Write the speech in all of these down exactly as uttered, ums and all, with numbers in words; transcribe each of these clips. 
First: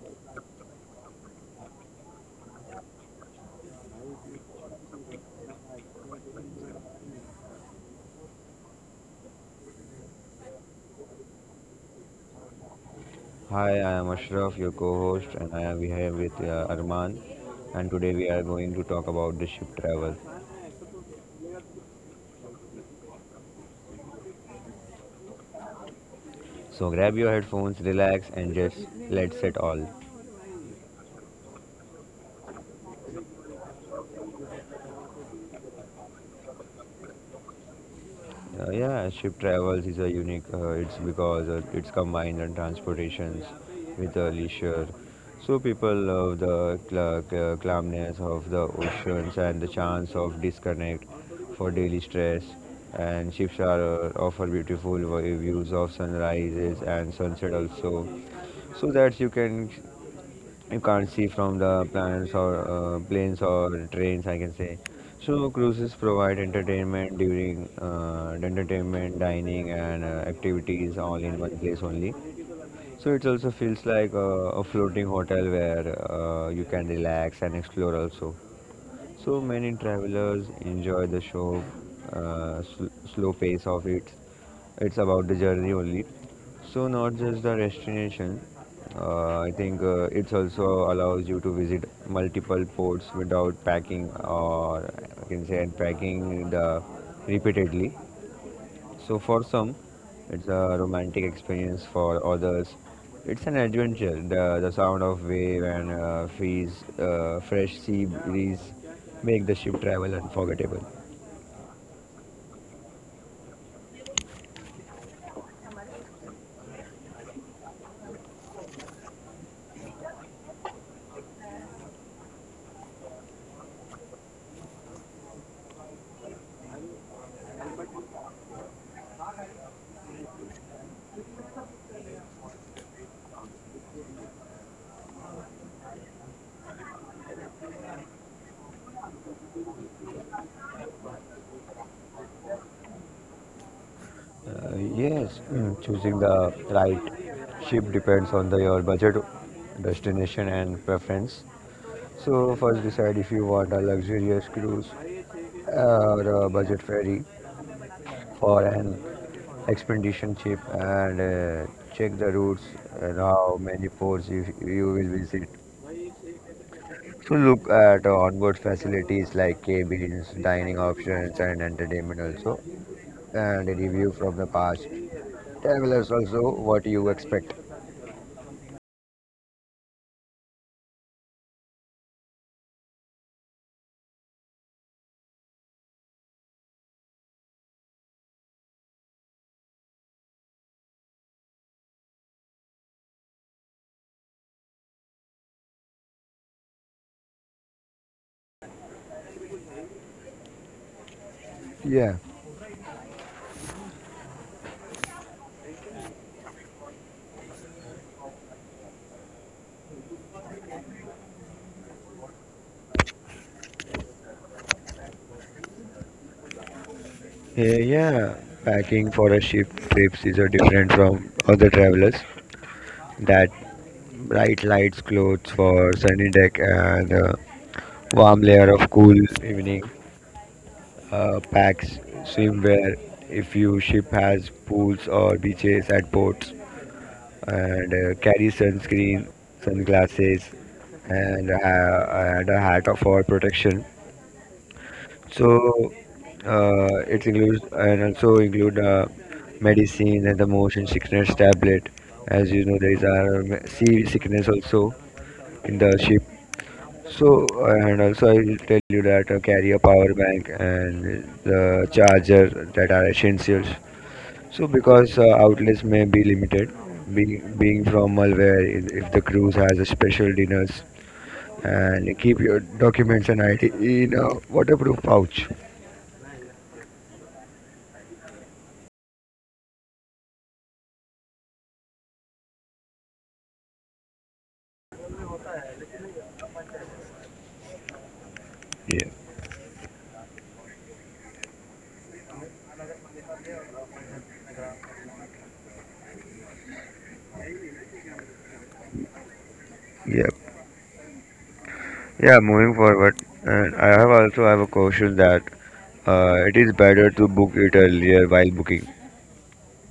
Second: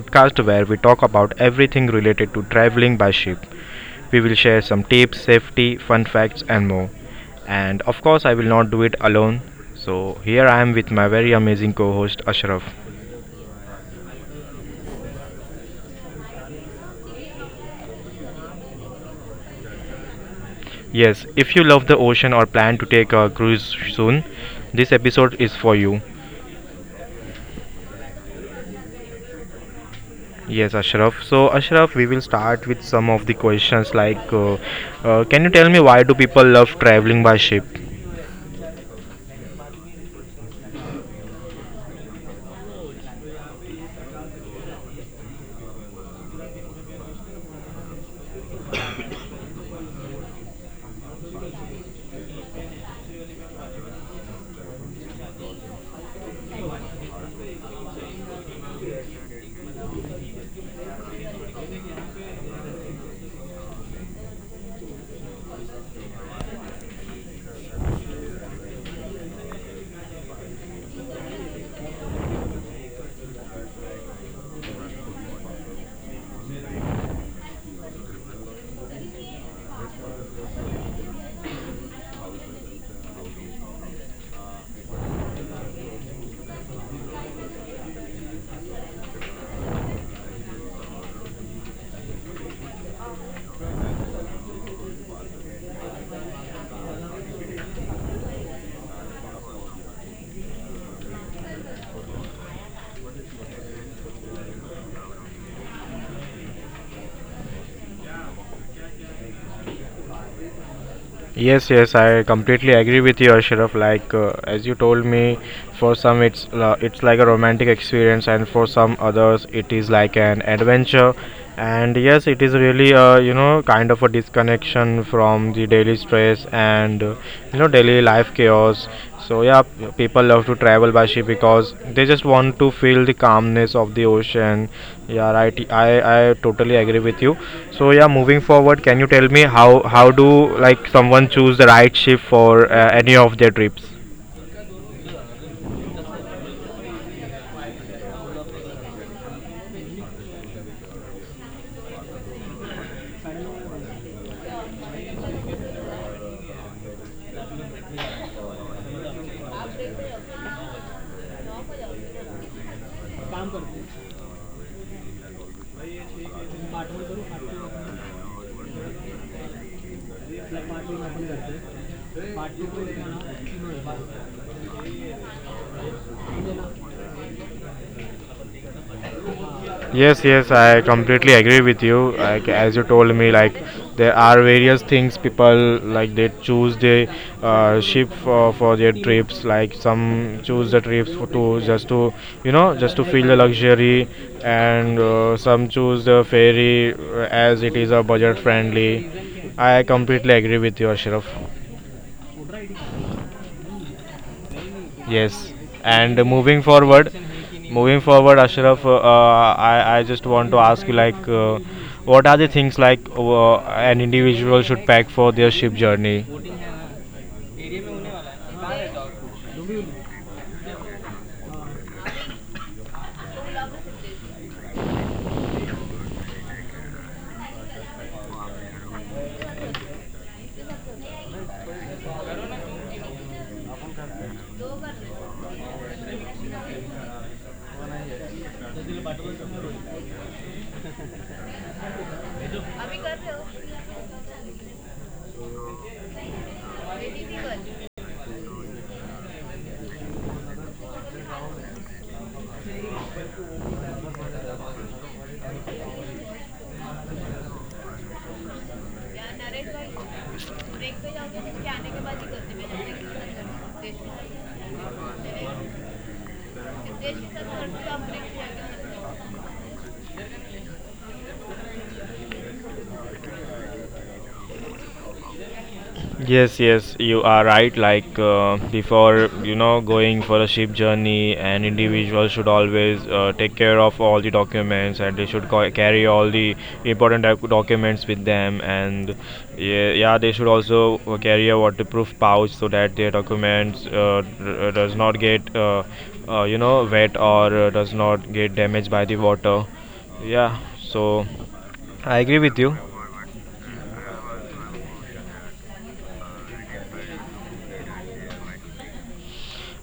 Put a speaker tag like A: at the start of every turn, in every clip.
A: podcast where we talk about everything related to traveling by ship. We will share some tips, safety, fun facts, and more. And of course, I will not do it alone. So, here I am with my very amazing co host Ashraf.
B: Hi, I am Ashraf, your co-host, and I am here with uh, Arman. And today we are going to talk about the ship travel.
A: Yes, if you love the ocean or plan to take a cruise soon, this episode is for you.
B: So grab your headphones, relax, and just let's set all.
A: Yes, Ashraf. So, Ashraf, we will start with some of the questions like uh, uh, Can you tell me why do people love traveling by ship?
B: Uh, yeah, ship travels is a unique. Uh, it's because uh, it's combined and transportations with uh, leisure. So people love the cl- cl- calmness of the oceans and the chance of disconnect for daily stress. And ships are uh, offer beautiful vi- views of sunrises and sunset also, so that you can you can't see from the planes or uh, planes or trains I can say. So cruises provide entertainment during uh, entertainment dining and uh, activities all in one place only. So it also feels like uh, a floating hotel where uh, you can relax and explore also. So many travelers enjoy the show, uh, sl- slow pace of it. It's about the journey only. So not just the destination. Uh, I think uh, it also allows you to visit multiple ports without packing or I can say unpacking the repeatedly. So for some, it's a romantic experience. For others, it's an adventure. The, the sound of wave and uh, freeze, uh, fresh sea breeze make the ship travel unforgettable.
A: Yes, yes, I completely agree with you, Ashraf. Like uh, as you told me, for some it's uh, it's like a romantic experience, and for some others it is like an adventure. And yes, it is really uh, you know kind of a disconnection from the daily stress and uh, you know daily life chaos. So yeah, p- people love to travel by ship because they just want to feel the calmness of the ocean, yeah, right. I, I totally agree with you. So yeah, moving forward, can you tell me how how do like someone choose the right ship for uh, any of their trips?
B: Uh, yes, mm, choosing the right ship depends on the, your budget, destination, and preference. So first decide if you want a luxurious cruise or a budget ferry. For an expedition trip and uh, check the routes and how many ports you, you will visit. So look at uh, onboard facilities like cabins, dining options, and entertainment also, and a review from the past travelers also what you expect.
A: Yes, yes, I completely agree with you. Like as you told me, like there are various things people like they choose the uh, ship for, for their trips. Like some choose the trips for to just to you know just to feel the luxury, and uh, some choose the ferry uh, as it is a budget friendly. I completely agree with you, Ashraf.
B: Yeah,
A: Yes, and moving forward, moving forward, Ashraf, uh, I I just want to ask you like, uh, what are the things like uh, an individual should pack for their ship journey?
B: yeah, yeah. Packing for a ship trips is a different from other travelers. That bright lights clothes for sunny deck and a warm layer of cool evening uh, packs, swimwear, if your ship has pools or beaches at ports, and uh, carry sunscreen, sunglasses, and, uh, and a hat for protection. So uh, it includes and also include uh, medicine and the motion sickness tablet. As you know, there is a um, sea sickness also in the ship. So and also I will tell you that uh, carry a power bank and the charger that are essentials. So, because uh, outlets may be limited, be, being from malware, if, if the cruise has a special dinners, and keep your documents and I D in a waterproof pouch.
A: Yes, yes, you are right. Like uh, before, you know, going for a ship journey, an individual should always uh, take care of all the documents, and they should ca- carry all the important doc- documents with them.
B: Yeah,
A: And yeah, yeah, they should also uh, carry a waterproof pouch so that their documents uh, r- does not get, uh, uh, you know, wet or uh, does not get damaged by the water.
B: yeah,
A: Yeah, so I
B: yeah.
A: agree with
B: Moving
A: you.
B: forward, and I have also have a caution that uh, it is better to book it earlier while booking.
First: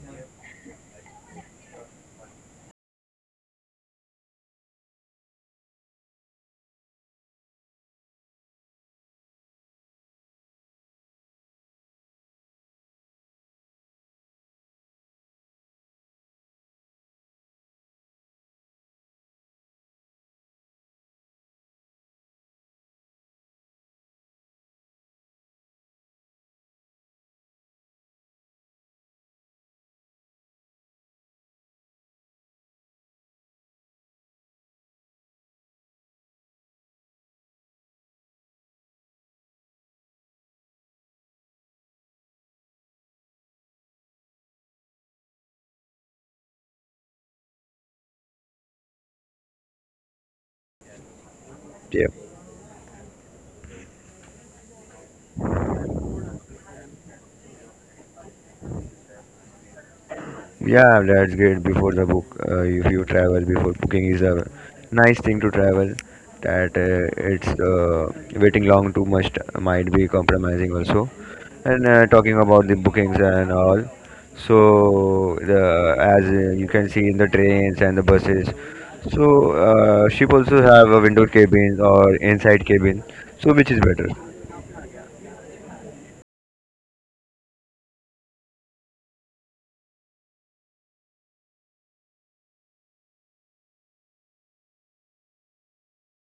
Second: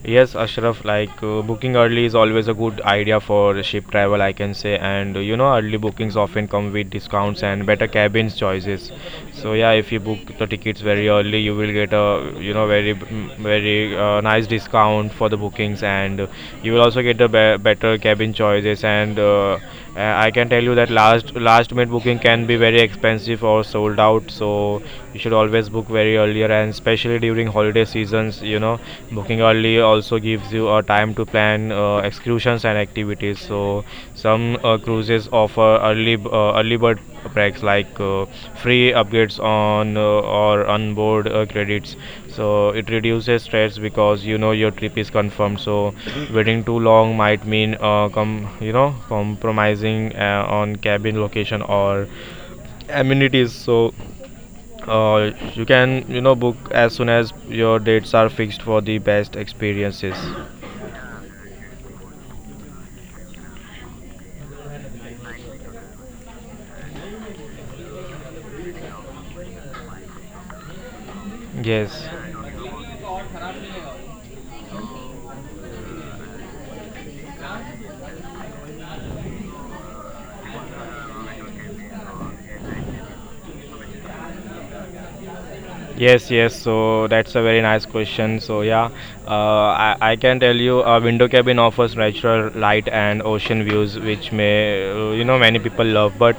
A: Yes, Ashraf, like uh, booking early is always a good idea for ship travel, I can say. And uh, you know, early bookings often come with discounts and better cabins choices. So yeah, if you book the tickets very early, you will get a you know very mm, very uh, nice discount for the bookings, and uh, you will also get a be better cabin choices and uh, uh, I can tell you that last last minute booking can be very expensive or sold out. So you should always book very earlier, and especially during holiday seasons, you know, booking early also gives you a time to plan uh, excursions and activities. So some uh, cruises offer early b- uh, early bird perks like uh, free upgrades on uh, or onboard uh, credits, so it reduces stress because you know your trip is confirmed. So waiting too long might mean uh, com- you know compromising uh, on cabin location or amenities. So uh, you can you know book as soon as your dates are fixed for the best experiences.
B: Yeah, that's great. Before the book, uh, if you travel before booking is a nice thing to travel. That uh, it's uh, waiting long too much might be compromising also. And
A: Yes.
B: uh, talking about the bookings and all, so the as uh, you can see in the trains and the buses, so uh, ship also have a window cabin or inside cabin, so which is better.
A: Yes, yes. So that's a very nice question. So yeah, uh, I, I can tell you a window cabin offers natural light and ocean views, which may uh, you know many people love, but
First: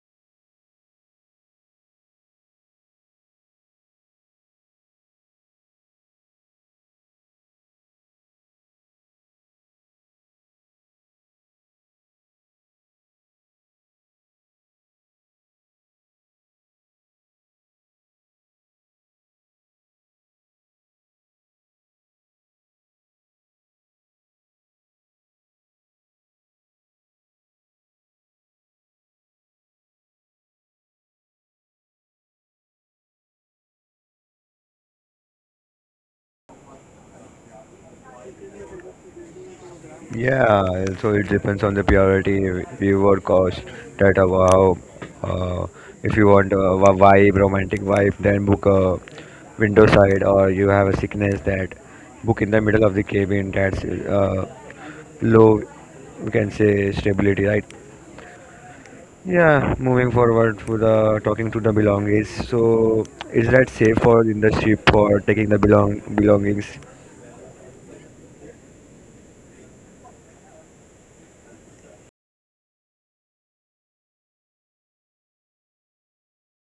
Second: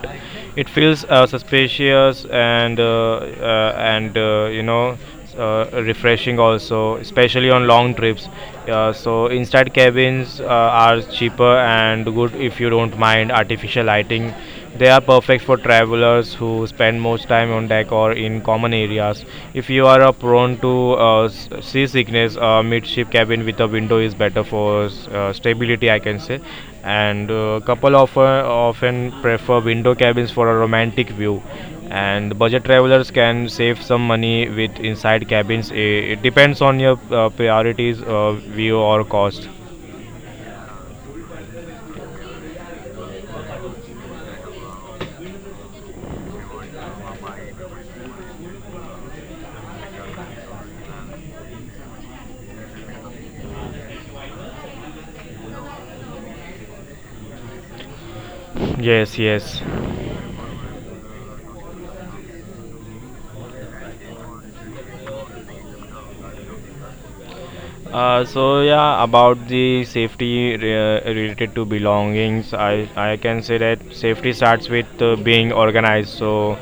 A: it feels uh, suspicious and uh, uh, and uh, you know uh, refreshing also, especially on long trips. Uh, so inside cabins uh, are cheaper and good if you don't mind artificial lighting. They are perfect for travelers who spend most time on deck or in common areas. If you are uh, prone to uh, s- seasickness, a midship cabin with a window is better for uh, stability, I can say. And uh, couple of, uh, often prefer window cabins for a romantic view. And budget travelers can save some money with inside cabins. I- It depends on your uh, priorities, uh, view, or cost.
B: Yeah, so it depends on the purity, viewer cost, that uh, wow, uh, if you want a wa- vibe, romantic vibe, then book a window side, or you have a sickness that book in the middle of the cabin. That's uh, low, we can say stability, right?
A: Yes, yes.
B: Yeah, moving forward for the talking to the belongings. So, is that safe for in the ship for taking the belong belongings?
A: Uh, so yeah, about the safety re- uh, related to belongings, I I can say that safety starts with uh, being organized. So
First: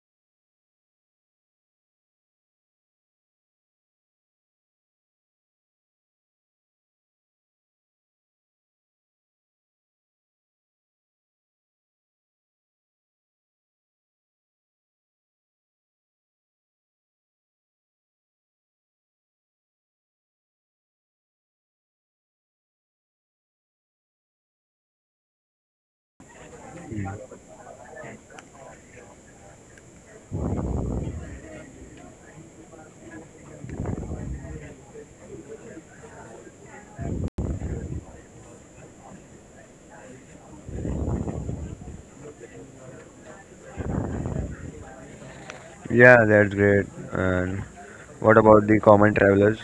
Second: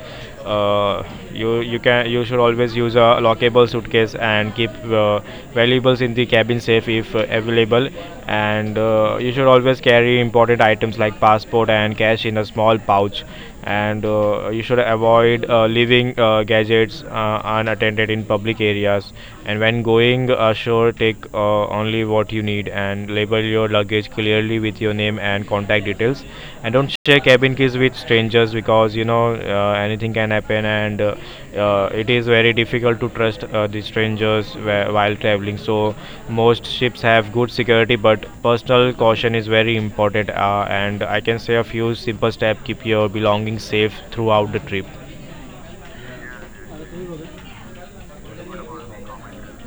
A: uh, you you can you should always use a lockable suitcase and keep uh, valuables in the cabin safe if uh, available. And uh, you should always carry important items like passport and cash in a small pouch, and uh, you should avoid uh, leaving uh, gadgets uh, unattended in public areas, and when going ashore take uh, only what you need and label your luggage clearly with your name and contact details, and don't share cabin keys with strangers because you know know uh, anything can happen, and uh, uh, it is very difficult to trust uh, the strangers whe- while traveling. So most ships have good security, but personal caution is very important, uh, and I can say a few simple steps keep your belongings safe throughout the trip.
B: Yeah, that's great. And what about the common travelers?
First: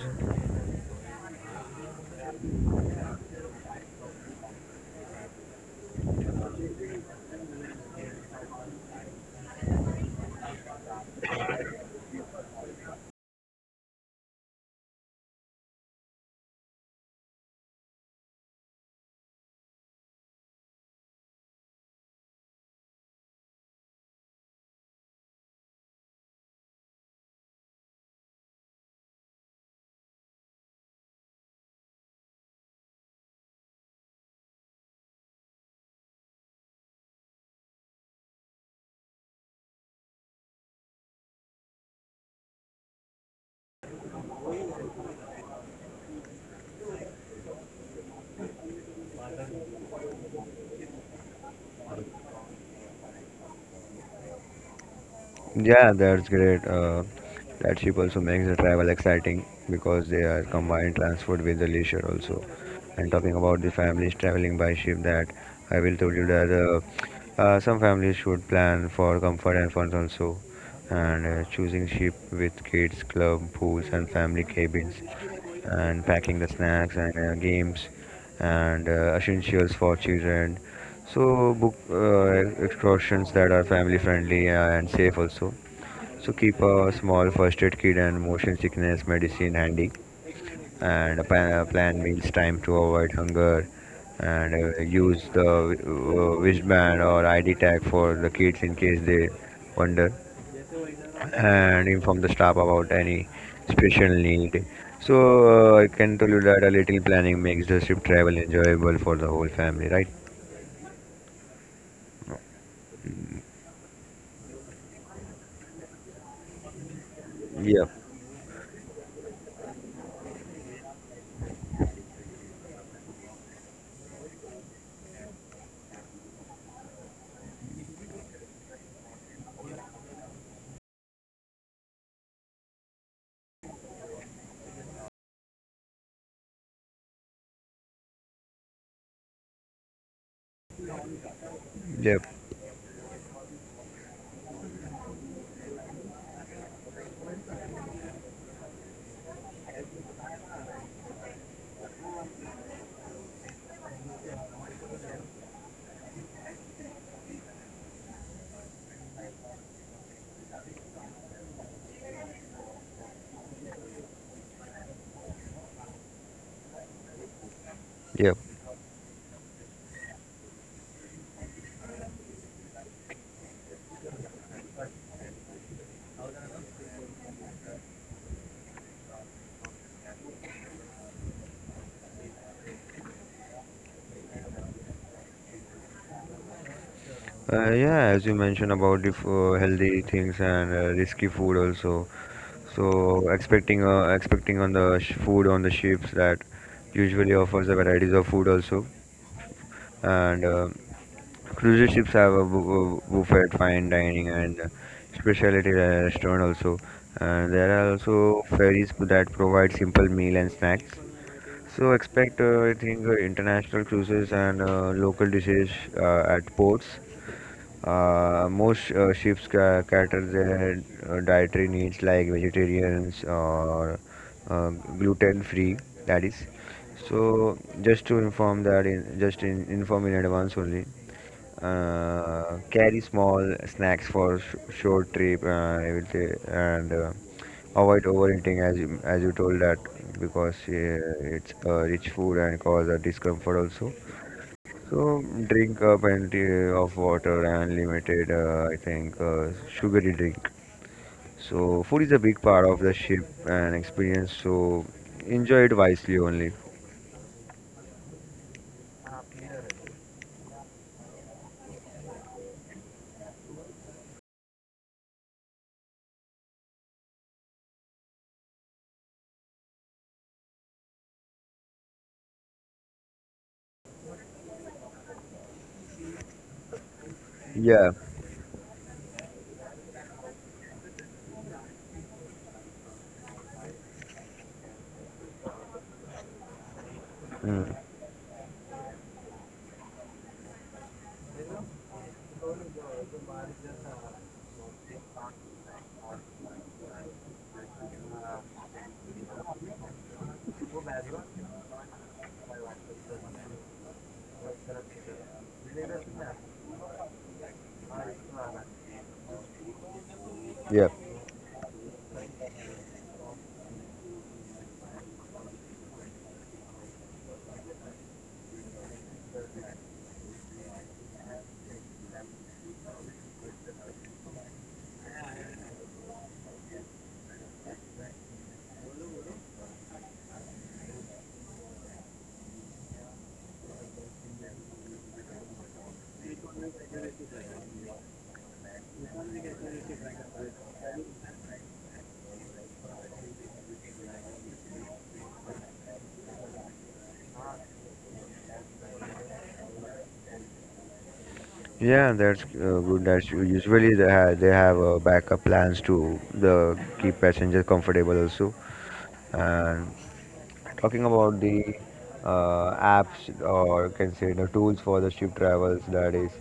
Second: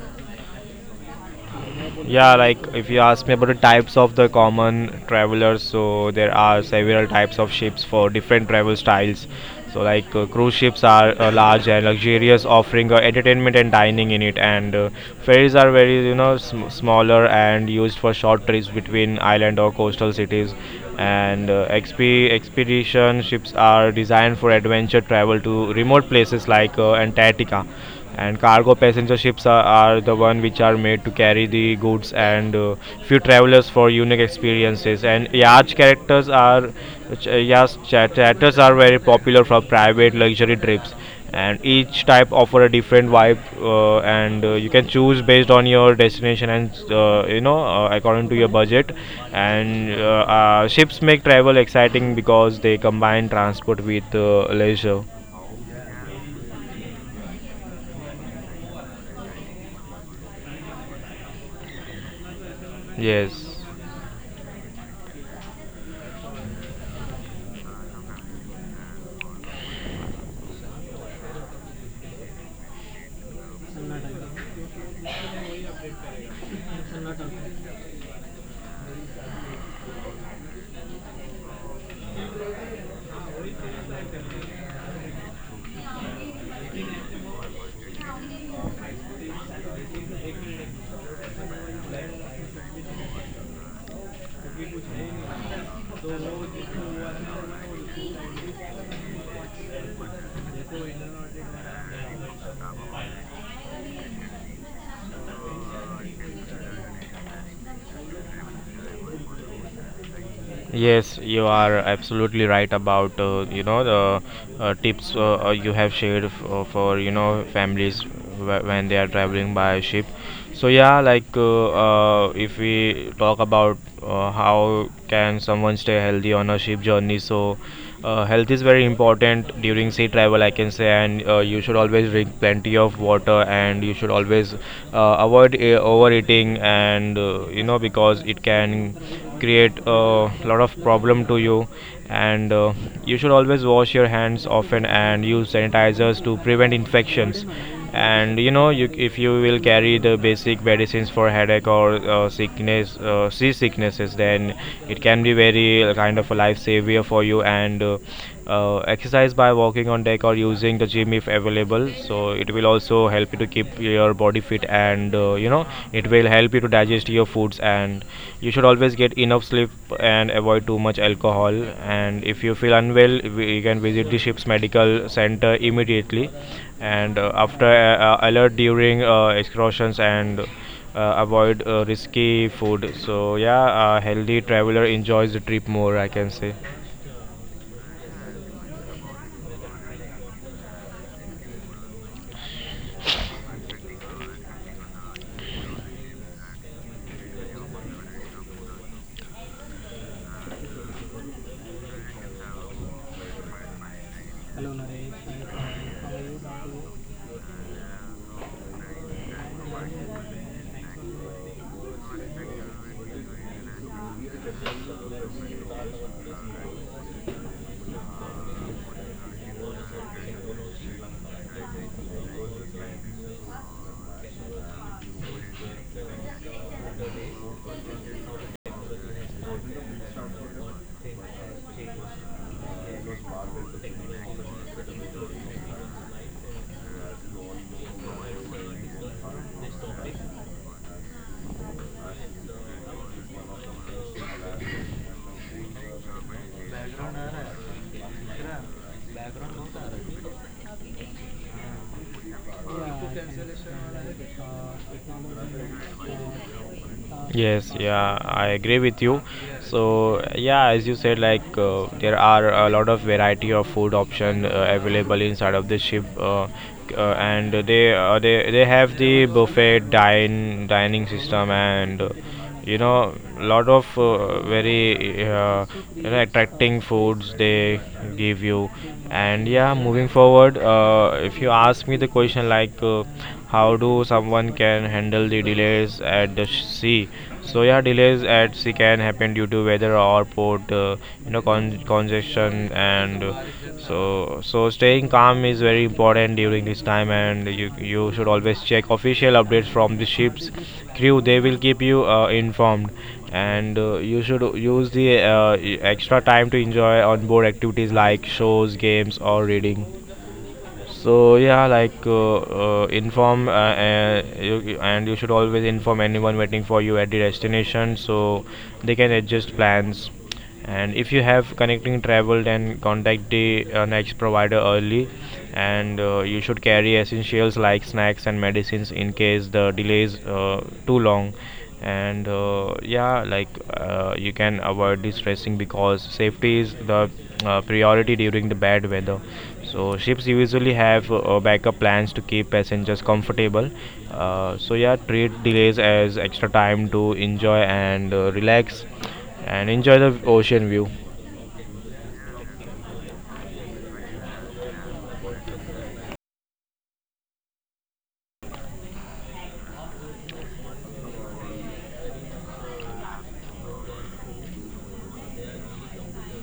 A: Yeah, like if you ask me about the types of the common travelers, so there are several types of ships for different travel styles. So, like uh, cruise ships are uh, large and luxurious, offering uh, entertainment and dining in it, and uh, ferries are very you know sm- smaller and used for short trips between island or coastal cities. And uh, X P expedition ships are designed for adventure travel to remote places like uh, Antarctica, and cargo passenger ships are, are the one which are made to carry the goods and uh, few travelers for unique experiences, and yacht characters are ch- uh, yacht characters are very popular for private luxury trips. And each type offer a different vibe, uh, and uh, you can choose based on your destination and uh, you know uh, according to your budget. And uh, uh, ships make travel exciting because they combine transport with uh, leisure.
B: Yeah, that's great. Uh, that ship also makes the travel exciting because they are combined transport with the leisure also. And talking about
A: Yes.
B: the families traveling by ship, that I will tell you that uh, uh, some families should plan for comfort and fun also. And uh, choosing ship with kids, club, pools, and family cabins, and packing the snacks and uh, games and uh, essentials for children. So book uh, excursions that are family friendly uh, and safe also. So keep a small first aid kit and motion sickness medicine handy, and a plan, a plan meals time to avoid hunger, and uh, use the uh, wristband or I D tag for the kids in case they wonder, and inform the staff about any special need. So uh, I can tell you that a little planning makes the trip travel enjoyable for the whole family, right?
A: Yes, you are absolutely right about uh, you know the uh, tips uh, uh, you have shared f- uh, for you know
B: Yeah.
A: families wh- when they are traveling by ship. So yeah, like uh, uh, if we talk about uh, how can someone stay healthy on a ship journey. So uh, health is very important during sea travel, I can say, and uh, you should always drink plenty of water, and you should always uh, avoid uh, overeating, and uh, you know because it can create a lot of problem to you.
B: Yep,
A: And uh, you should always wash your hands often and use sanitizers to prevent infections. And you know, you, if you will carry the basic medicines for headache or uh, sickness uh, sea sicknesses, then it can be very uh, kind of a life savior for you. And uh, uh, exercise by walking on deck or using the gym if available, so it will also help you to keep your body fit, and uh, you know it will help you to digest your foods. And
B: yep.
A: you should always get enough sleep and avoid too much alcohol. And if you feel unwell, we- you can visit the ship's medical center immediately. And uh, after uh, uh, alert during uh, excursions, and uh, avoid uh, risky food. So yeah, a healthy traveler enjoys the trip more, I can say.
B: Uh, yeah, as you mentioned about the f- uh, healthy things and uh, risky food also. So expecting uh, expecting on the sh- food on the ships that usually offers a varieties of food also. And uh, cruise ships have a bu- bu- buffet, fine dining, and uh, specialty restaurant also. And there are also ferries that provide simple meal and snacks. So expect uh, I think uh, international cruises and uh, local dishes uh, at ports. Uh, most uh, ships ca cater their uh, dietary needs like vegetarians or uh, gluten-free, that is. So just to inform that in just in inform in advance only. Uh, carry small snacks for sh short trip, uh, I will say, and uh, avoid overeating as you, as you told that because uh, it's uh, rich food and cause a discomfort also. So drink a plenty of water and limited, uh, I think, uh, sugary drink. So food is a big part of the ship and experience. So enjoy it wisely only.
A: Yes, yeah, I agree with you. So, yeah, as you said, like uh, there are a lot of variety of food option uh, available inside of the ship, uh, c- uh, and they uh, they they have the buffet dine dining system. And. Uh, you know lot of uh, very uh, you know attracting foods they
B: Yeah.
A: give you. And yeah, moving forward, uh, if you ask me the question like uh, how do someone can handle the delays at the sh- sea. So yeah,
B: Mm.
A: delays at sea can happen due to weather or port uh, you know con- congestion, and uh, so so staying calm is very important during this time, and you you should always check official updates from the ship's crew. They will keep you uh, informed. And uh, you should use the uh, e- extra time to enjoy onboard activities like shows, games, or reading.
B: Yeah.
A: So yeah, like uh, uh, inform uh, uh, you, and you should always inform anyone waiting for you at the destination so they can adjust plans. And if you have connecting travel, then contact the uh, next provider early. And uh, you should carry essentials like snacks and medicines in case the delays uh, too long. And uh, yeah like uh, you can avoid distressing because safety is the uh, priority during the bad weather. So ships usually have uh, backup plans to keep passengers comfortable. Uh, so yeah, treat delays as extra time to enjoy and uh, relax and enjoy the ocean view.
B: Yeah, that's uh, good. That's u- usually they have, they have uh, backup plans to the keep passengers comfortable also. And talking about the uh, apps or can say the tools for the ship travels, that is,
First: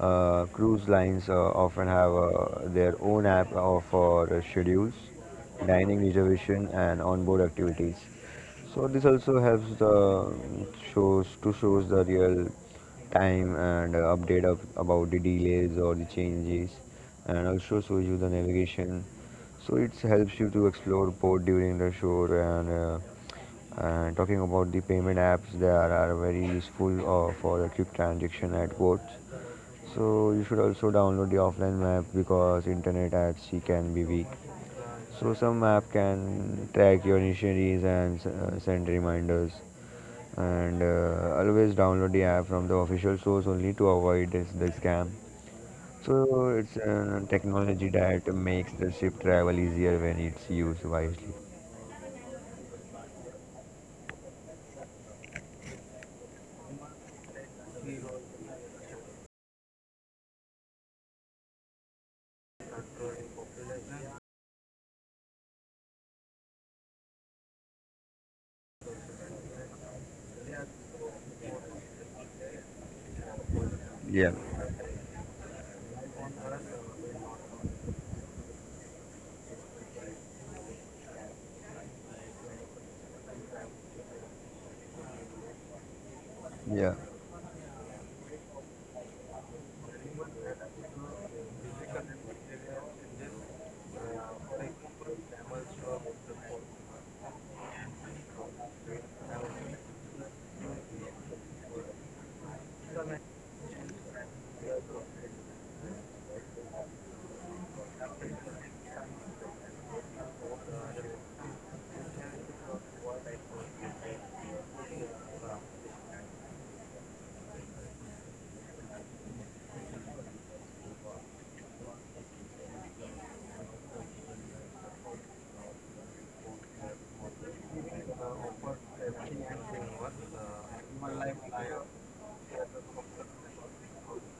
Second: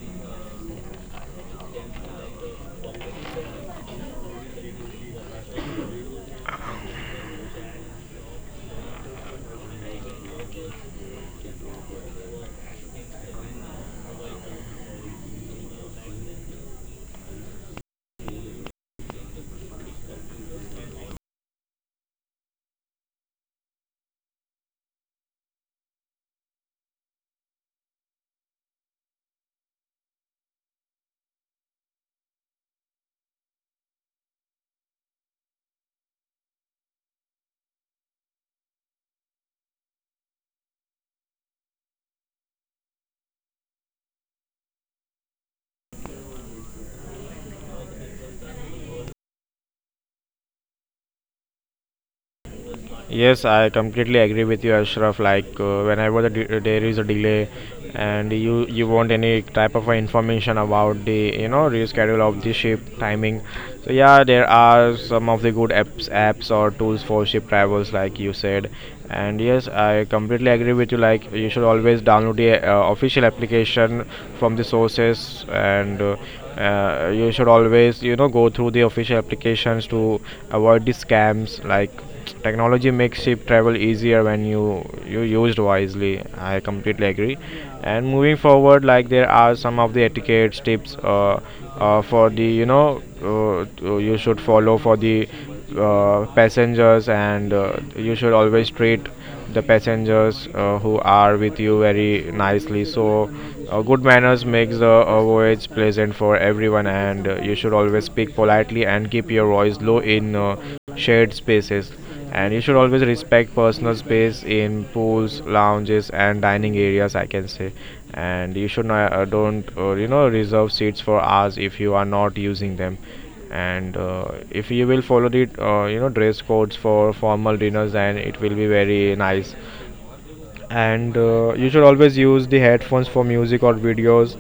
B: uh, cruise lines uh, often have uh, their own app uh, for schedules, dining reservation, and onboard activities. So this also helps the shows to shows the real time and uh, update of about the delays or the changes, and also shows you the navigation. So it helps you to explore port during the show and. Uh, and talking about the payment apps they are, are very useful uh, for a quick transaction at ports, so you should also download the offline map because internet at sea can be weak. So some app can track your initiaries and uh, send reminders. And uh, always download the app from the official source only to avoid this, the scam. So it's uh, technology that makes the ship travel easier when it's used wisely.
A: Yes, I completely agree with you, Ashraf. Like uh, whenever the de- there is a delay, and you you want any type of information about the you know reschedule of the ship timing. So yeah, there are some of the good apps apps or tools for ship travels, like you said. And yes, I completely agree with you. Like you should always download the uh, official application
B: Yeah,
A: from the sources, and uh, uh, you should always you know go through the official applications to avoid the scams like technology makes ship travel easier when you you used wisely. I
B: yeah,
A: completely agree. And moving forward, like there are some of the etiquettes tips uh, uh, for the you know uh, to- you should follow for the uh, passengers, and uh, you should always treat the passengers uh, who are with you very nicely. So, uh, good manners makes the uh, voyage pleasant for everyone, and uh, you should always speak politely and keep your voice low in uh, shared spaces. And you should always respect personal space in pools, lounges, and dining areas, I can say, and you should not uh, don't uh, you know reserve seats for hours if you are not using them, and uh, if you will follow the uh, you know dress codes for formal dinners, then it will be very nice, and uh, you should always use the headphones for music or videos,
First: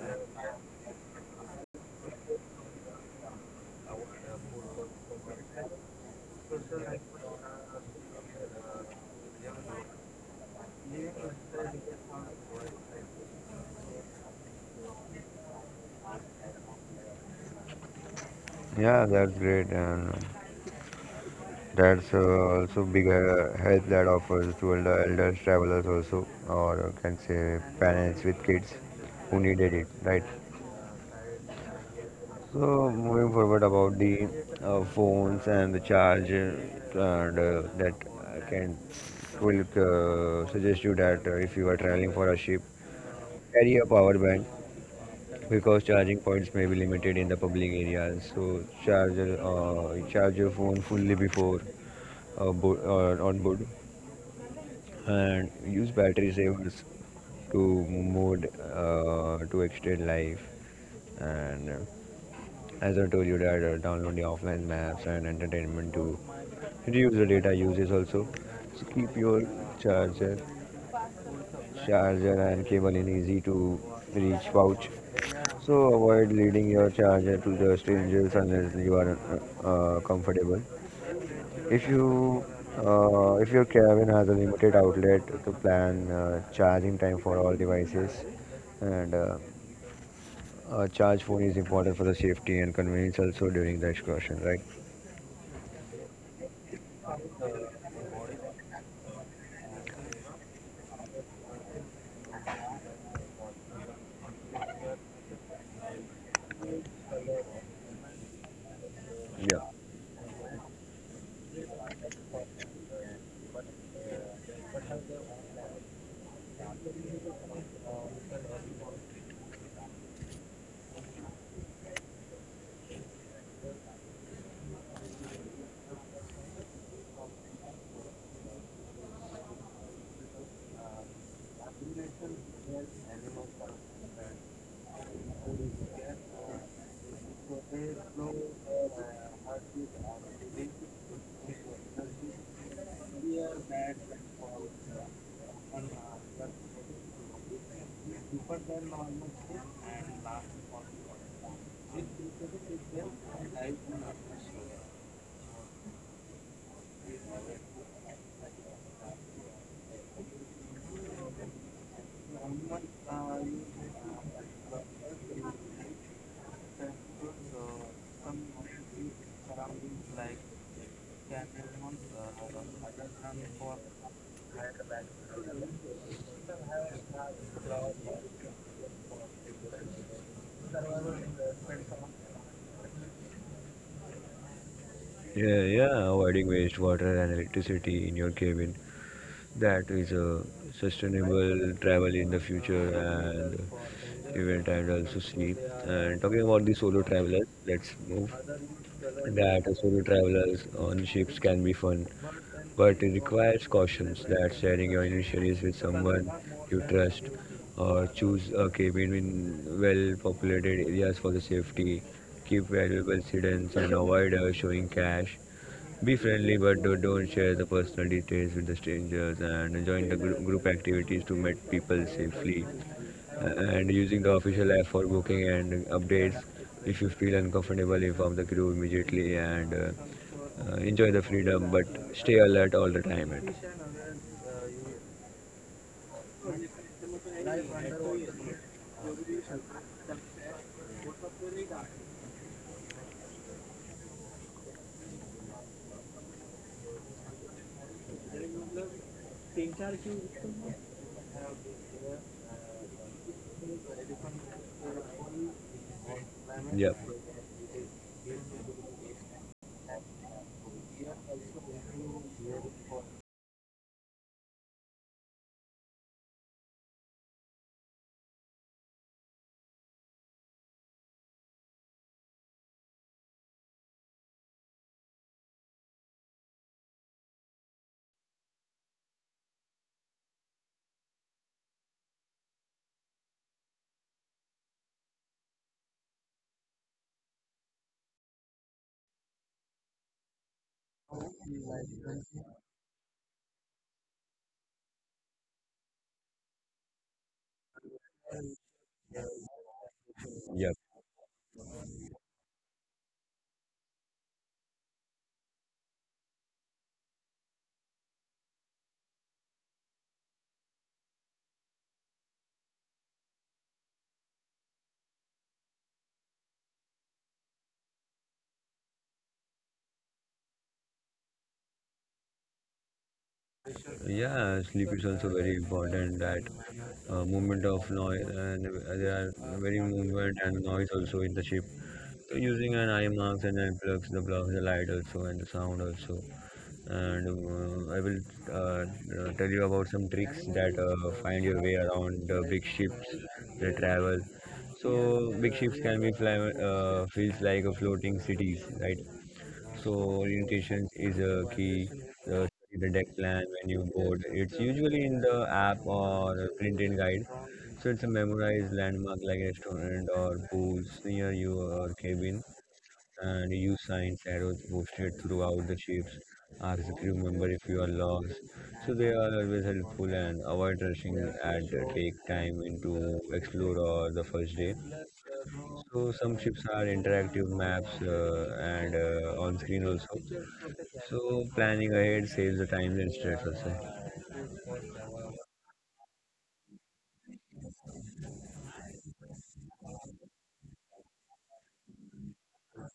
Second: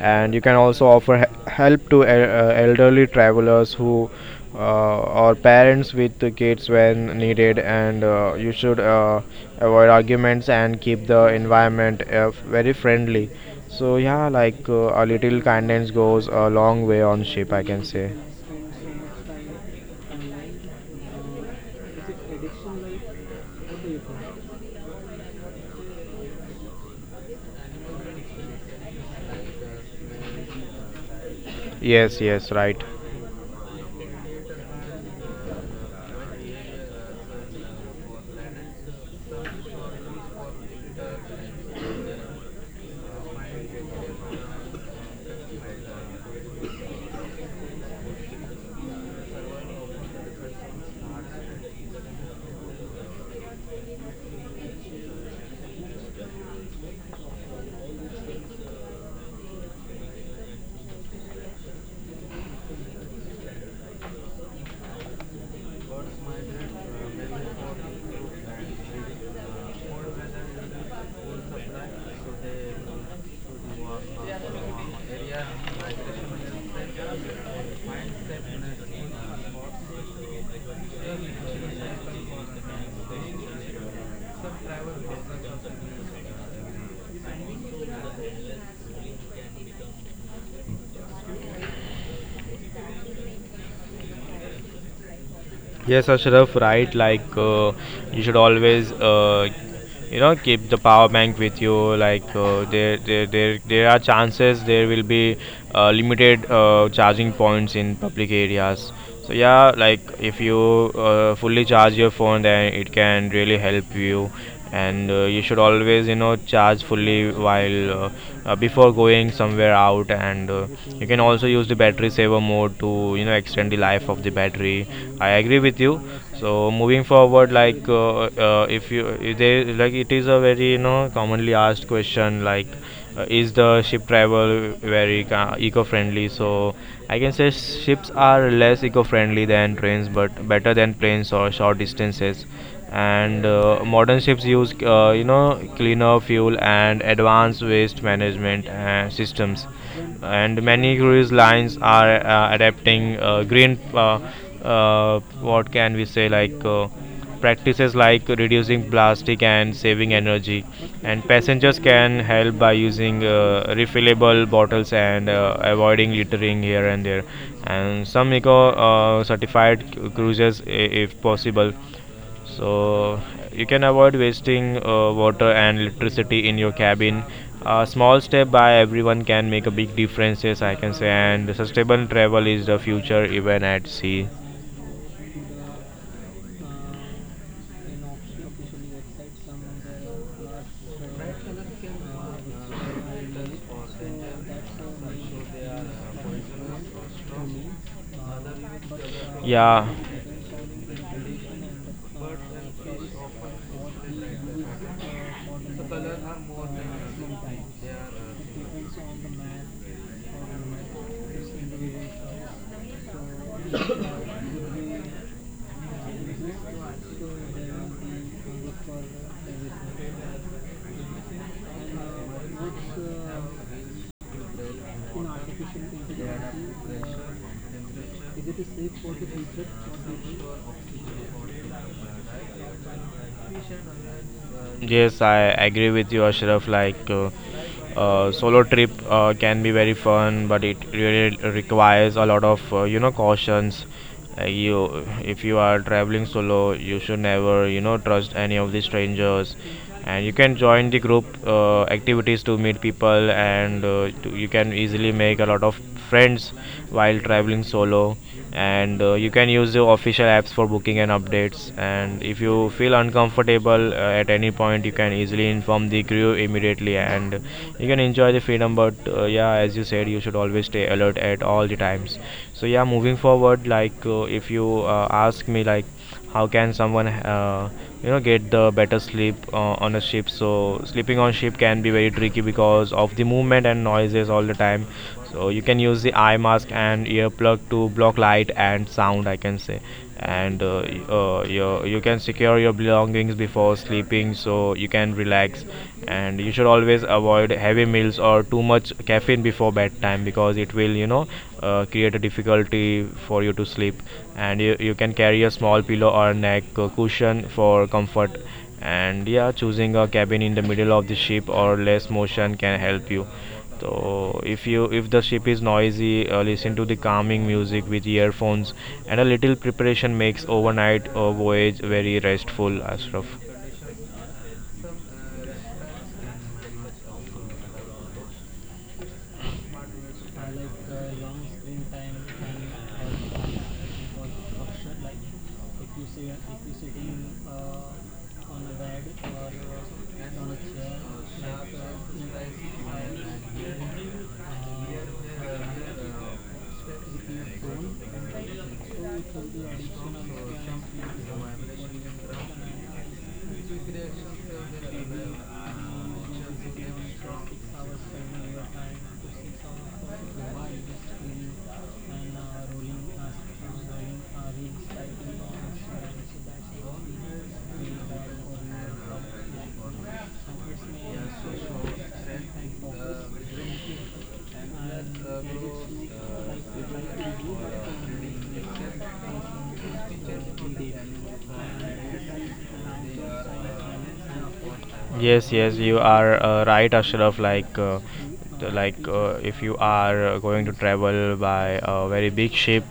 A: and you can also offer he- help to el- uh, elderly travelers who uh, or parents with the kids when needed, and uh, you should uh, avoid arguments and keep the environment uh, very friendly. So yeah, like uh, a little kindness goes a long way on ship, I can say.
B: yeah. That's great, and that's uh, also big uh, help that offers to elder, elders travelers also, or uh, can say parents with kids who needed it, right?
A: Yes, yes, right.
B: So moving forward about the uh, phones and the charger and uh, that uh, can will uh, suggest you that uh, if you are traveling for a ship, carry a power bank because charging points may be limited in the public areas. So charger, uh, charge your phone fully before uh, bo- uh, on board, and use battery savers to mode uh, to extend life and. uh, As I told you that uh, download the offline maps and entertainment to reduce the data usage also. So keep your charger, charger and cable in easy to reach pouch. So avoid leading your charger to the strangers unless you are uh, uh, comfortable. If you uh, if your cabin has a limited outlet to plan uh, charging time for all devices, and uh, a charge phone is important for the safety and convenience also during the excursion, right?
A: Yes, Ashraf, right. Like uh, you should always, uh, you know, keep the power bank with you. Like uh, there, there, there, there are chances there will be uh, limited uh, charging points in public areas. So
B: Yeah.
A: yeah, like if you uh, fully charge your phone, then it can really help you, and uh, you should always you know charge fully while uh, uh, before going somewhere out, and uh, you can also use the battery saver mode to you know extend the life of the battery. I agree with you. So moving forward, like uh, uh, if you if they, like, it is a very you know commonly asked question, like uh, is the ship travel very ca- eco-friendly? So I can say ships are less eco-friendly than trains but better than planes or short distances, and uh, modern ships use uh, you know cleaner fuel and advanced waste management uh, systems, and many cruise lines are uh, adapting uh, green, uh, uh, what can we say, like uh, practices like reducing plastic and saving energy, and passengers can help by using uh, refillable bottles and uh, avoiding littering here and there. And some eco uh, certified cru- cruises, i- if possible, so you can avoid wasting uh, water and electricity in your cabin. A small step by everyone can make a big difference, yes, I can say. And sustainable travel is the future, even at sea.
B: Yeah, yeah, avoiding wastewater and electricity in your cabin. That is a sustainable travel in the future and event and also sleep. And talking about the solo travelers, let's move. That
A: Yeah,
B: solo travelers on ships can be fun, but it requires cautions that sharing your initials with someone you trust or choose a cabin in well populated areas for the safety. Keep valuables hidden and avoid uh, showing cash, be friendly, but do- don't share the personal details with the strangers, and join the gr- group activities to meet people safely. Uh, And using the official app for booking and updates. If you feel uncomfortable, inform the crew immediately and uh, uh, enjoy the freedom, but stay alert all the time. It.
A: yes, I agree with you, Ashraf. Like, uh, uh, solo trip uh, can be very fun, but it really requires a lot of uh, you know cautions. Uh, you, if you are traveling solo, you should never you know trust any of the strangers, and you can join the group uh, activities to meet people, and uh, to, you can easily make a lot of friends
B: Yep.
A: while traveling solo, and uh, you can use the official apps for booking and updates, and if you feel uncomfortable uh, at any point, you can easily inform the crew immediately, and you can enjoy the freedom, but uh, yeah, as you said, you should always stay alert at all the times. So yeah, moving forward, like uh, if you uh, ask me, like, how can someone uh, you know get the better sleep uh, on a ship? So sleeping on ship can be very tricky because of the movement and noises all the time. So you can use the eye mask and earplug to block light and sound, I can say, and uh, y- uh, you, you can secure your belongings before sleeping so you can relax, and you should always avoid heavy meals or too much caffeine before before bedtime because it
B: Yep.
A: will you know uh, create a difficulty for you to sleep, and you, you can carry a small pillow or neck uh, cushion for comfort, and yeah, choosing a cabin in the middle of the ship or less motion can help you. So if you if the ship is noisy, uh, listen to the calming music with earphones, and a little preparation makes overnight uh, voyage very restful, Ashraf.
B: Yeah, sleep is also very important. That uh, movement of noise and uh, there are very movement and noise also in the ship. Using an IMAX and it blocks the blocks the light also and the sound also. And uh, I will uh, uh, tell you about some tricks that uh, find your way around the big ships that travel. So big ships can be fly, uh, feels like a floating cities, right? So orientation is a key. uh, the deck plan when you board, it's usually in the app or a printed guide. So it's a memorized landmark like restaurant or pools near your cabin, and you signs arrows posted throughout the ships. Ask the crew member if you are lost. So they are always helpful, and avoid rushing and take time into explore or the first day. So some ships are interactive maps uh, and uh, on screen also. So planning ahead saves the time and stress also.
A: Yes, yes, you are uh, right, Ashraf. Like, uh, the- like uh, if you are uh, going to travel by a very big ship,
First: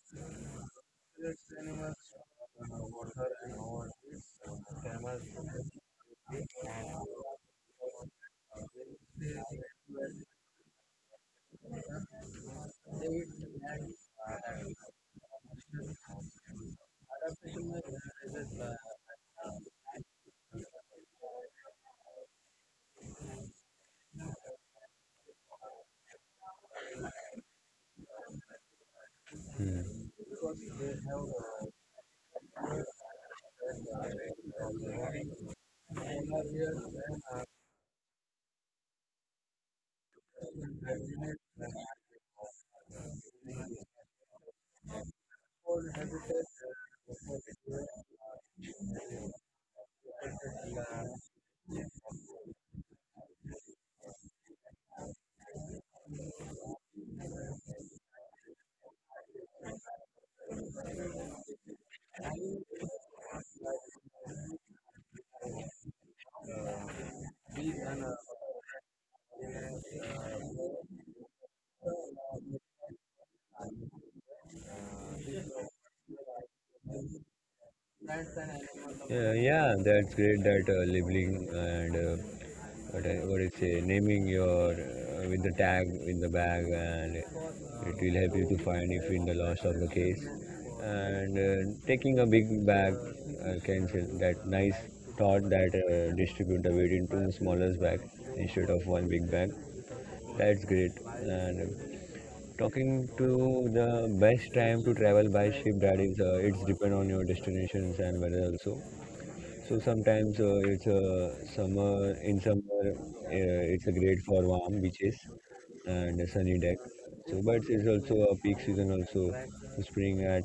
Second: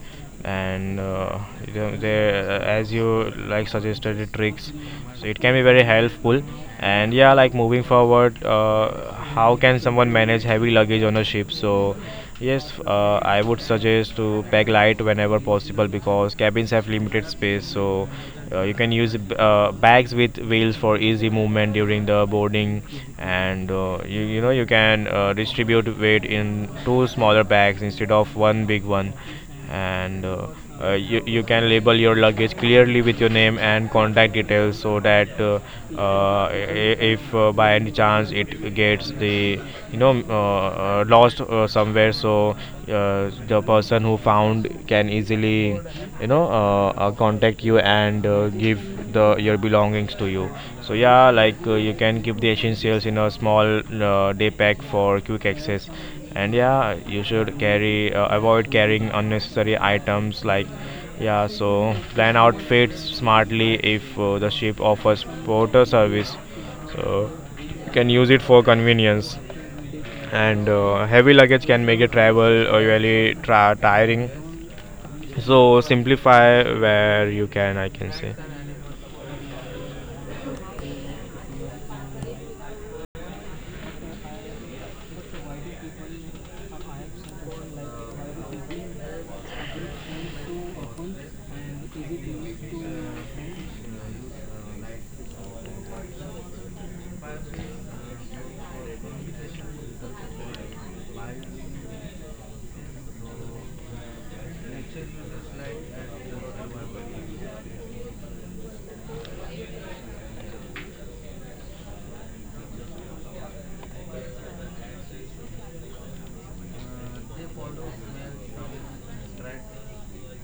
A: and uh, you know, there, uh, as you like suggested, the tricks, so it can be very helpful. And yeah, like moving forward, uh, how can someone manage heavy luggage on a ship? So yes, uh, I would suggest to pack light whenever possible because cabins have limited space. So, uh, you can use uh, bags with wheels for easy movement during the boarding, and uh, you, you know you can uh, distribute weight in two smaller bags instead of one big one,
B: Hmm.
A: and uh, uh, you, you can label your luggage clearly with your name and contact details so that uh, uh, i- if uh, by any chance it gets the you know uh, uh, lost uh, somewhere, so uh, the person who found can easily you know uh, uh, contact you and uh, give the your belongings to you. So yeah, like uh, you can keep the essentials in a small uh, day pack for quick access, and yeah, you should carry uh, avoid carrying unnecessary items like, yeah. So plan outfits smartly. If uh, the ship offers porter service, so you can use it for convenience, and uh, heavy luggage can make a travel uh, really tra- tiring, so simplify where you can, I can say.
B: Yeah, yeah, that's great that uh, labeling and uh, what, I, what I say, naming your uh, with the tag in the bag, and it will help you to find if in the loss of the case. And uh, taking a big bag uh, can sell that nice thought that uh, distribute the weight into the smallest bag instead of one big bag. That's great. And talking to the best time to travel by ship that is uh, it's depend on your destinations and weather also. So sometimes uh, it's a summer in summer uh, it's a great for warm beaches and a sunny deck, so but it's also a peak season also. Spring at,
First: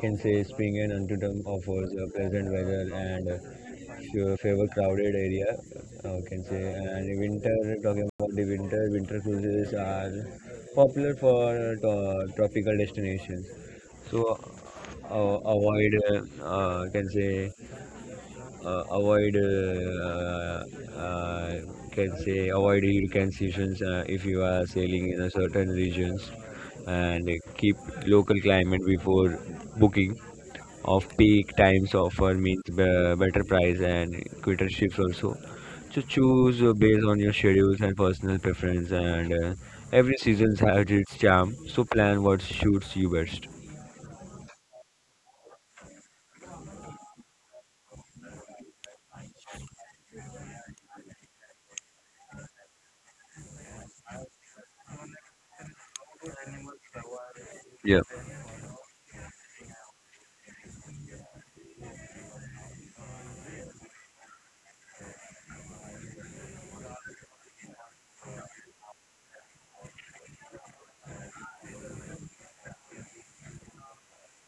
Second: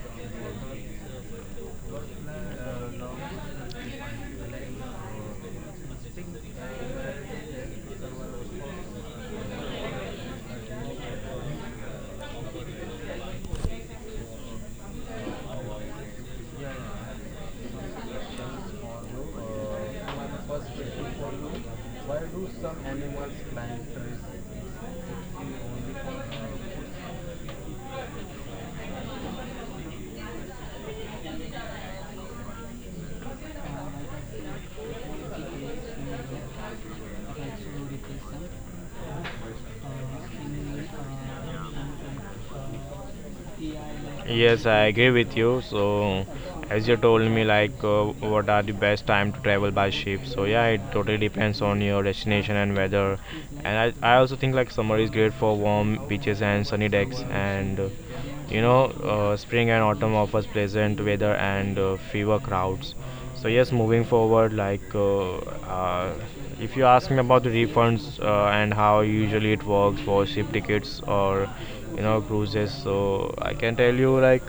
B: can say, Springen and Antietam offers a pleasant weather and a favor crowded area. Uh, can say, and winter, talking about the winter winter cruises are popular for uh, to- tropical destinations. So uh, avoid uh, uh, can say uh, avoid uh, uh, can say avoid hurricane seasons uh, if you are sailing in a certain regions, and keep local climate before booking of peak times offer means be- better price and quicker shifts also. So choose uh, based on your schedules and personal preference, and uh, every season has its charm. So plan what suits you best.
A: Yes, I agree with you. So, as you told me, like, uh, what are the best time to travel by ship? So yeah, it totally depends on your destination and weather. And I, I also think like summer is great for warm beaches and sunny decks. And uh,
B: Yeah.
A: you know, uh, spring and autumn offers pleasant weather and uh, fewer crowds. So yes, moving forward, like, uh, uh, if you ask me about the refunds uh, and how usually it works for ship tickets or you know cruises, so I can tell you, like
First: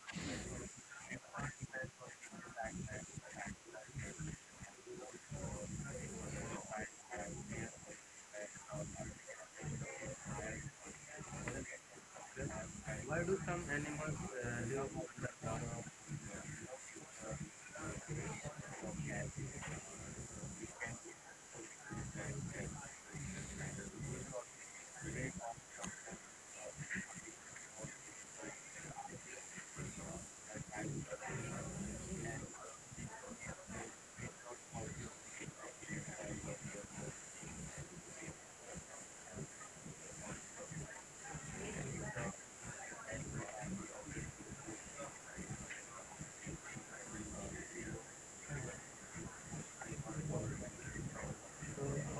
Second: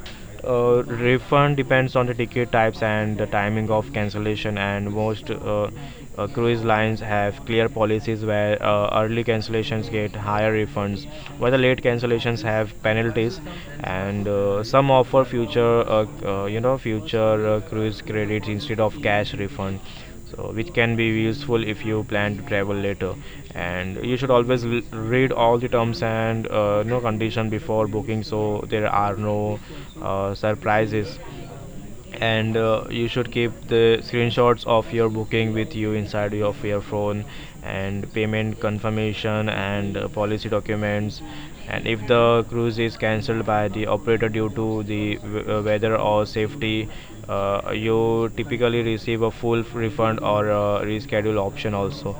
A: uh, refund depends on the ticket types and the timing of cancellation. And most uh, uh, cruise lines have clear policies where uh, early cancellations get higher refunds, while the late cancellations have penalties. And uh, some offer future uh, uh, you know future uh, cruise credits instead of cash refund, so which can be useful if you plan to travel later, and you should always read all the terms and uh, no condition before booking, so there are no uh, surprises, and uh, you should keep the screenshots of your booking with you inside of your phone and payment confirmation and uh, policy documents. And if the cruise is cancelled by the operator due to the uh, weather or safety, uh, you typically receive a full refund or a reschedule option also.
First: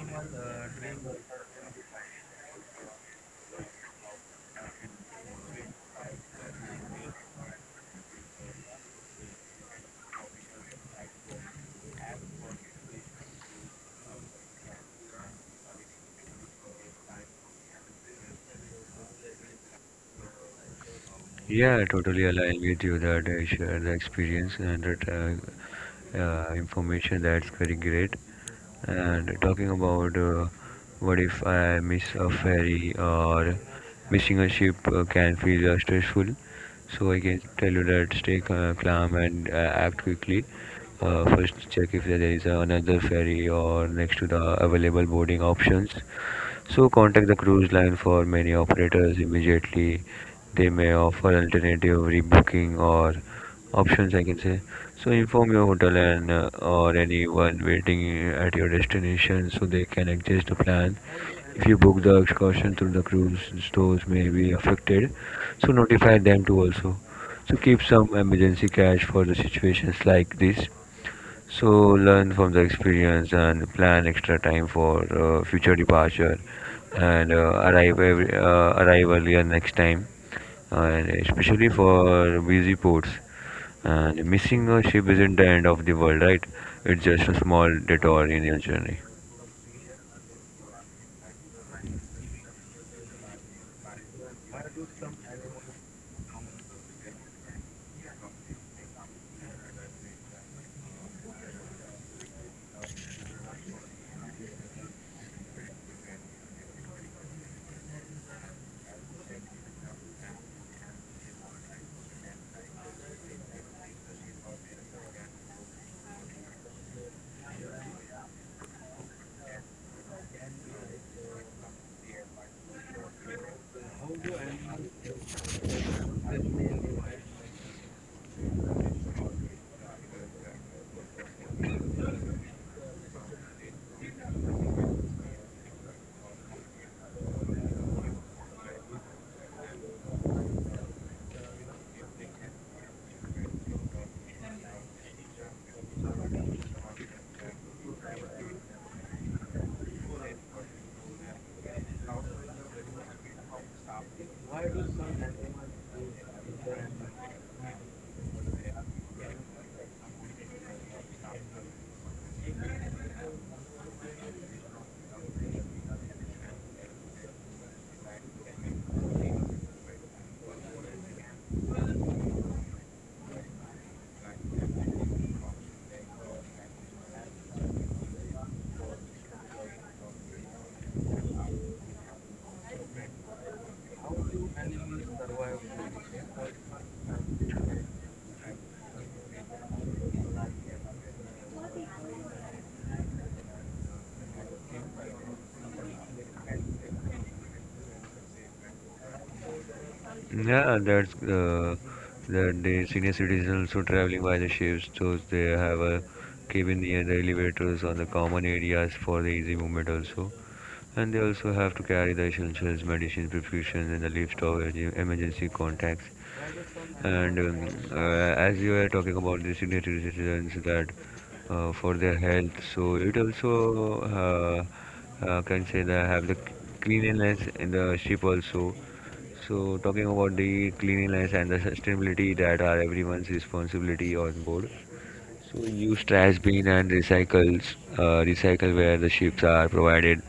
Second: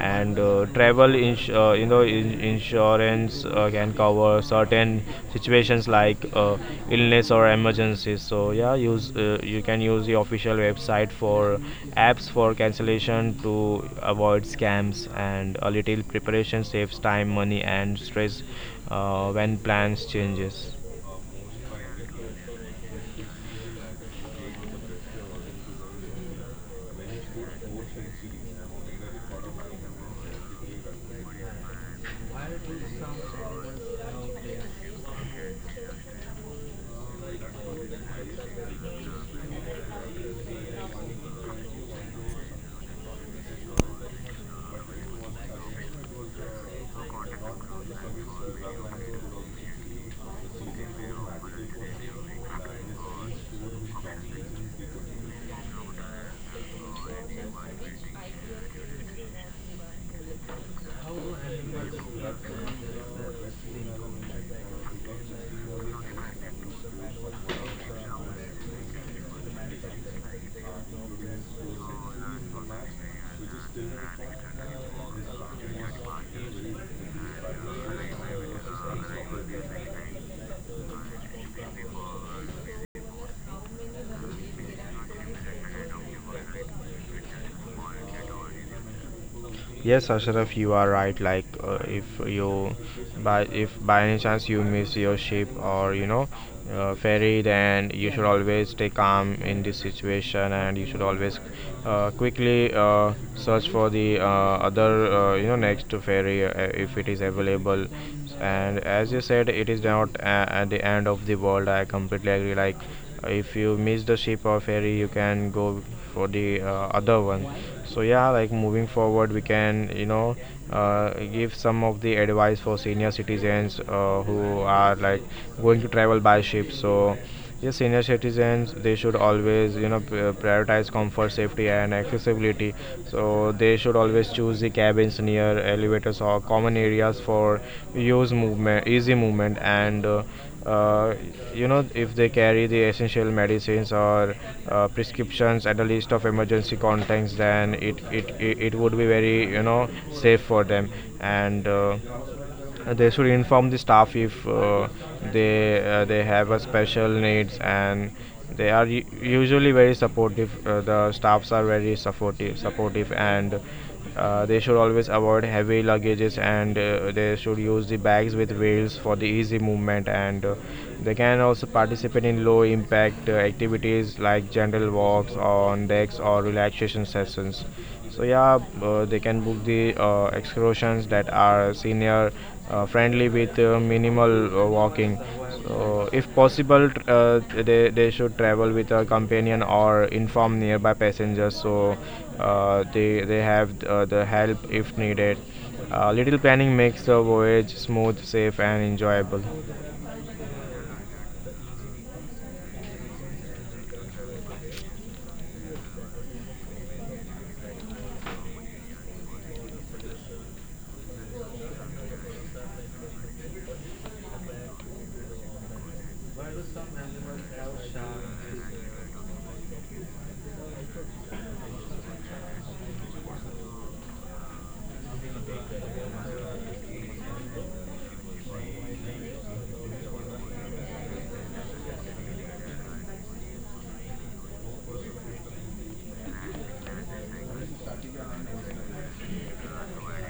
A: And uh, travel ins- uh, you know in- insurance uh, can cover certain situations like uh, illness or emergencies. So yeah, use uh, you can use the official website for apps for cancellation to avoid scams, and a little preparation saves time, money, and stress uh, when plans changes.
B: Yeah, I totally align with you that I share the experience, and that uh, uh, information that's very great. And talking about uh, what if I miss a ferry or missing a ship uh, can feel uh, stressful. So I can tell you that stay ca- calm and uh, act quickly. Uh, first, check if there is another ferry or next to the available boarding options. So contact the cruise line for many operators immediately. They may offer alternative rebooking or options, I can say. So inform your hotel and uh, or anyone waiting at your destination so they can adjust the plan. If you book the excursion through the cruise, stores may be affected. So notify them too also. So keep some emergency cash for the situations like this. So learn from the experience and plan extra time for uh, future departure, and uh, arrive every, uh, arrive earlier next time, and especially for busy ports. And missing a ship isn't the end of the world, right? It's just a small detour in your journey.
A: Yes, Ashraf, you are right. Like, uh, if you by if by any chance you miss your ship or you know uh, ferry, then you should always stay calm in this situation, and you should always uh, quickly uh, search for the uh, other uh, you know next ferry uh, if it is available. And as you said, it is not a- at the end of the world. I completely agree. Like, if you miss the ship or ferry, you can go for the uh, other one. So yeah, like moving forward, we can you know uh, give some of the advice for senior citizens uh, who are like going to travel by ship. So yes, senior citizens, they should always you know p- uh, prioritize comfort, safety, and accessibility. So they should always choose the cabins near elevators or common areas for use movement easy movement, and uh, uh, you know, if they carry the essential medicines or uh, prescriptions and a list of emergency contacts, then it it, it it would be very you know safe for them, and uh, they should inform the staff if uh, they uh, they have a special needs, and they are u- usually very supportive, uh, the staffs are very supportive supportive, and uh, they should always avoid heavy luggages, and uh, they should use the bags with wheels for the easy movement, and uh, they can also participate in low impact uh, activities like general walks on decks or relaxation sessions. So yeah, uh, they can book the uh, excursions that are senior uh, friendly with uh, minimal uh, walking. So, if possible, tr- uh, they, they should travel with a companion or inform nearby passengers, so uh, they, they have uh, the help if needed. Uh, little planning makes the voyage smooth, safe, and enjoyable.
B: Yeah, that's uh, that the senior citizens also traveling by the ships, so they have a cabin near the elevators on the common areas for the easy movement also. And they also have to carry the essentials, medicine, prescriptions, and the list of emerg- emergency contacts. And um, uh, as you were talking about the senior citizens that uh, for their health, so it also uh, uh, can say that have the cleanliness in the ship also. So, talking about the cleanliness and the sustainability that are everyone's responsibility on board. So, use trash bin and recycles, uh, recycle where the ships are provided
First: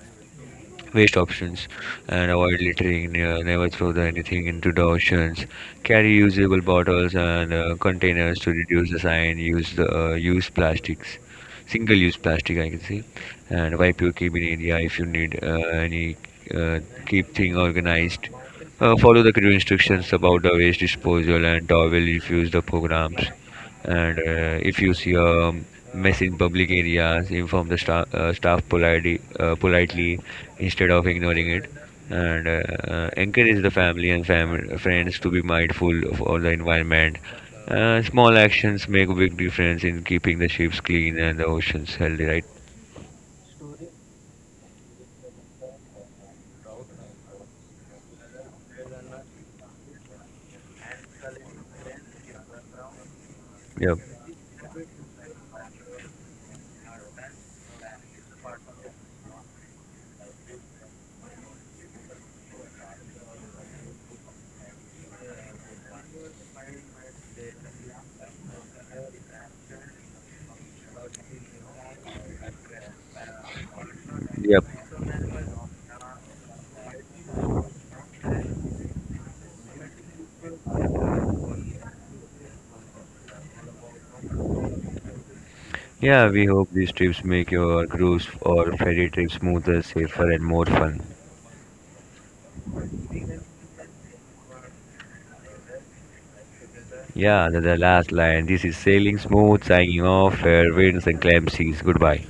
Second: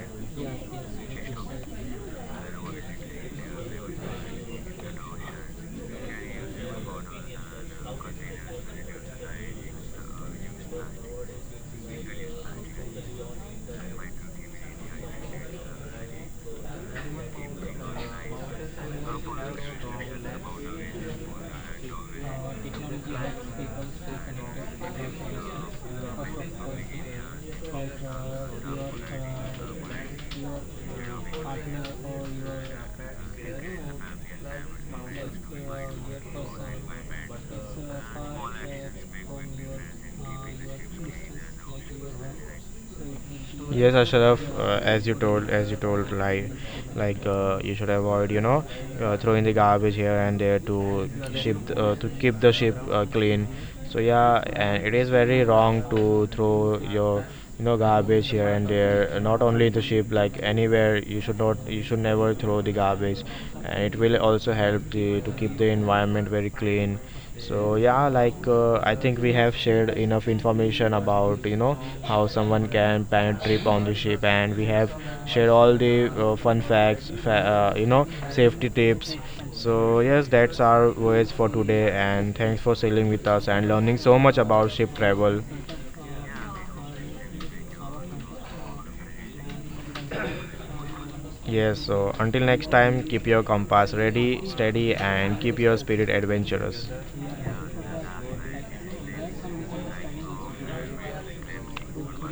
B: waste options, and avoid littering. Ne- never throw the anything into the oceans. Carry usable bottles and uh, containers to reduce the sign use the uh, use plastics, single use plastic, I can say. And wipe your cabin area if you need uh, any uh, keep thing organized. Uh, follow the clear instructions about the waste disposal and towel refuse the programs. And uh, if you see a mess in public areas, inform the staff, uh, staff politely, uh, politely, instead of ignoring it. And uh, uh, encourage the family and fam- friends to be mindful of all the environment. Uh, small actions make a big difference in keeping the ships clean and the oceans healthy, right?
A: Yes, Ashraf, uh, as you told, as you told, like, like uh, you should avoid, you know, uh, throwing the garbage here and there to ship, uh, to keep the ship uh, clean.
B: Yep,
A: So yeah, and it is very wrong to throw your, you know, garbage here and there. uh, Not only the ship, like anywhere, you should not, you should never throw the garbage, and it will also help the to keep the environment very clean. So yeah, like uh, I think we have shared enough information about you know how someone can plan a trip on the ship, and
B: yep.
A: we have shared all the uh, fun facts, fa- uh, you know, safety tips. So yes, that's our voyage for today, and thanks for sailing with us and learning so much about ship travel.
B: Yeah, we hope these trips make your cruise or ferry trip smoother, safer, and more fun.
A: Yes, so until next time, keep your compass ready, steady, and keep your spirit adventurous.
B: Yeah, the, the last line. This is sailing smooth, signing off, fair winds and calm seas. Goodbye.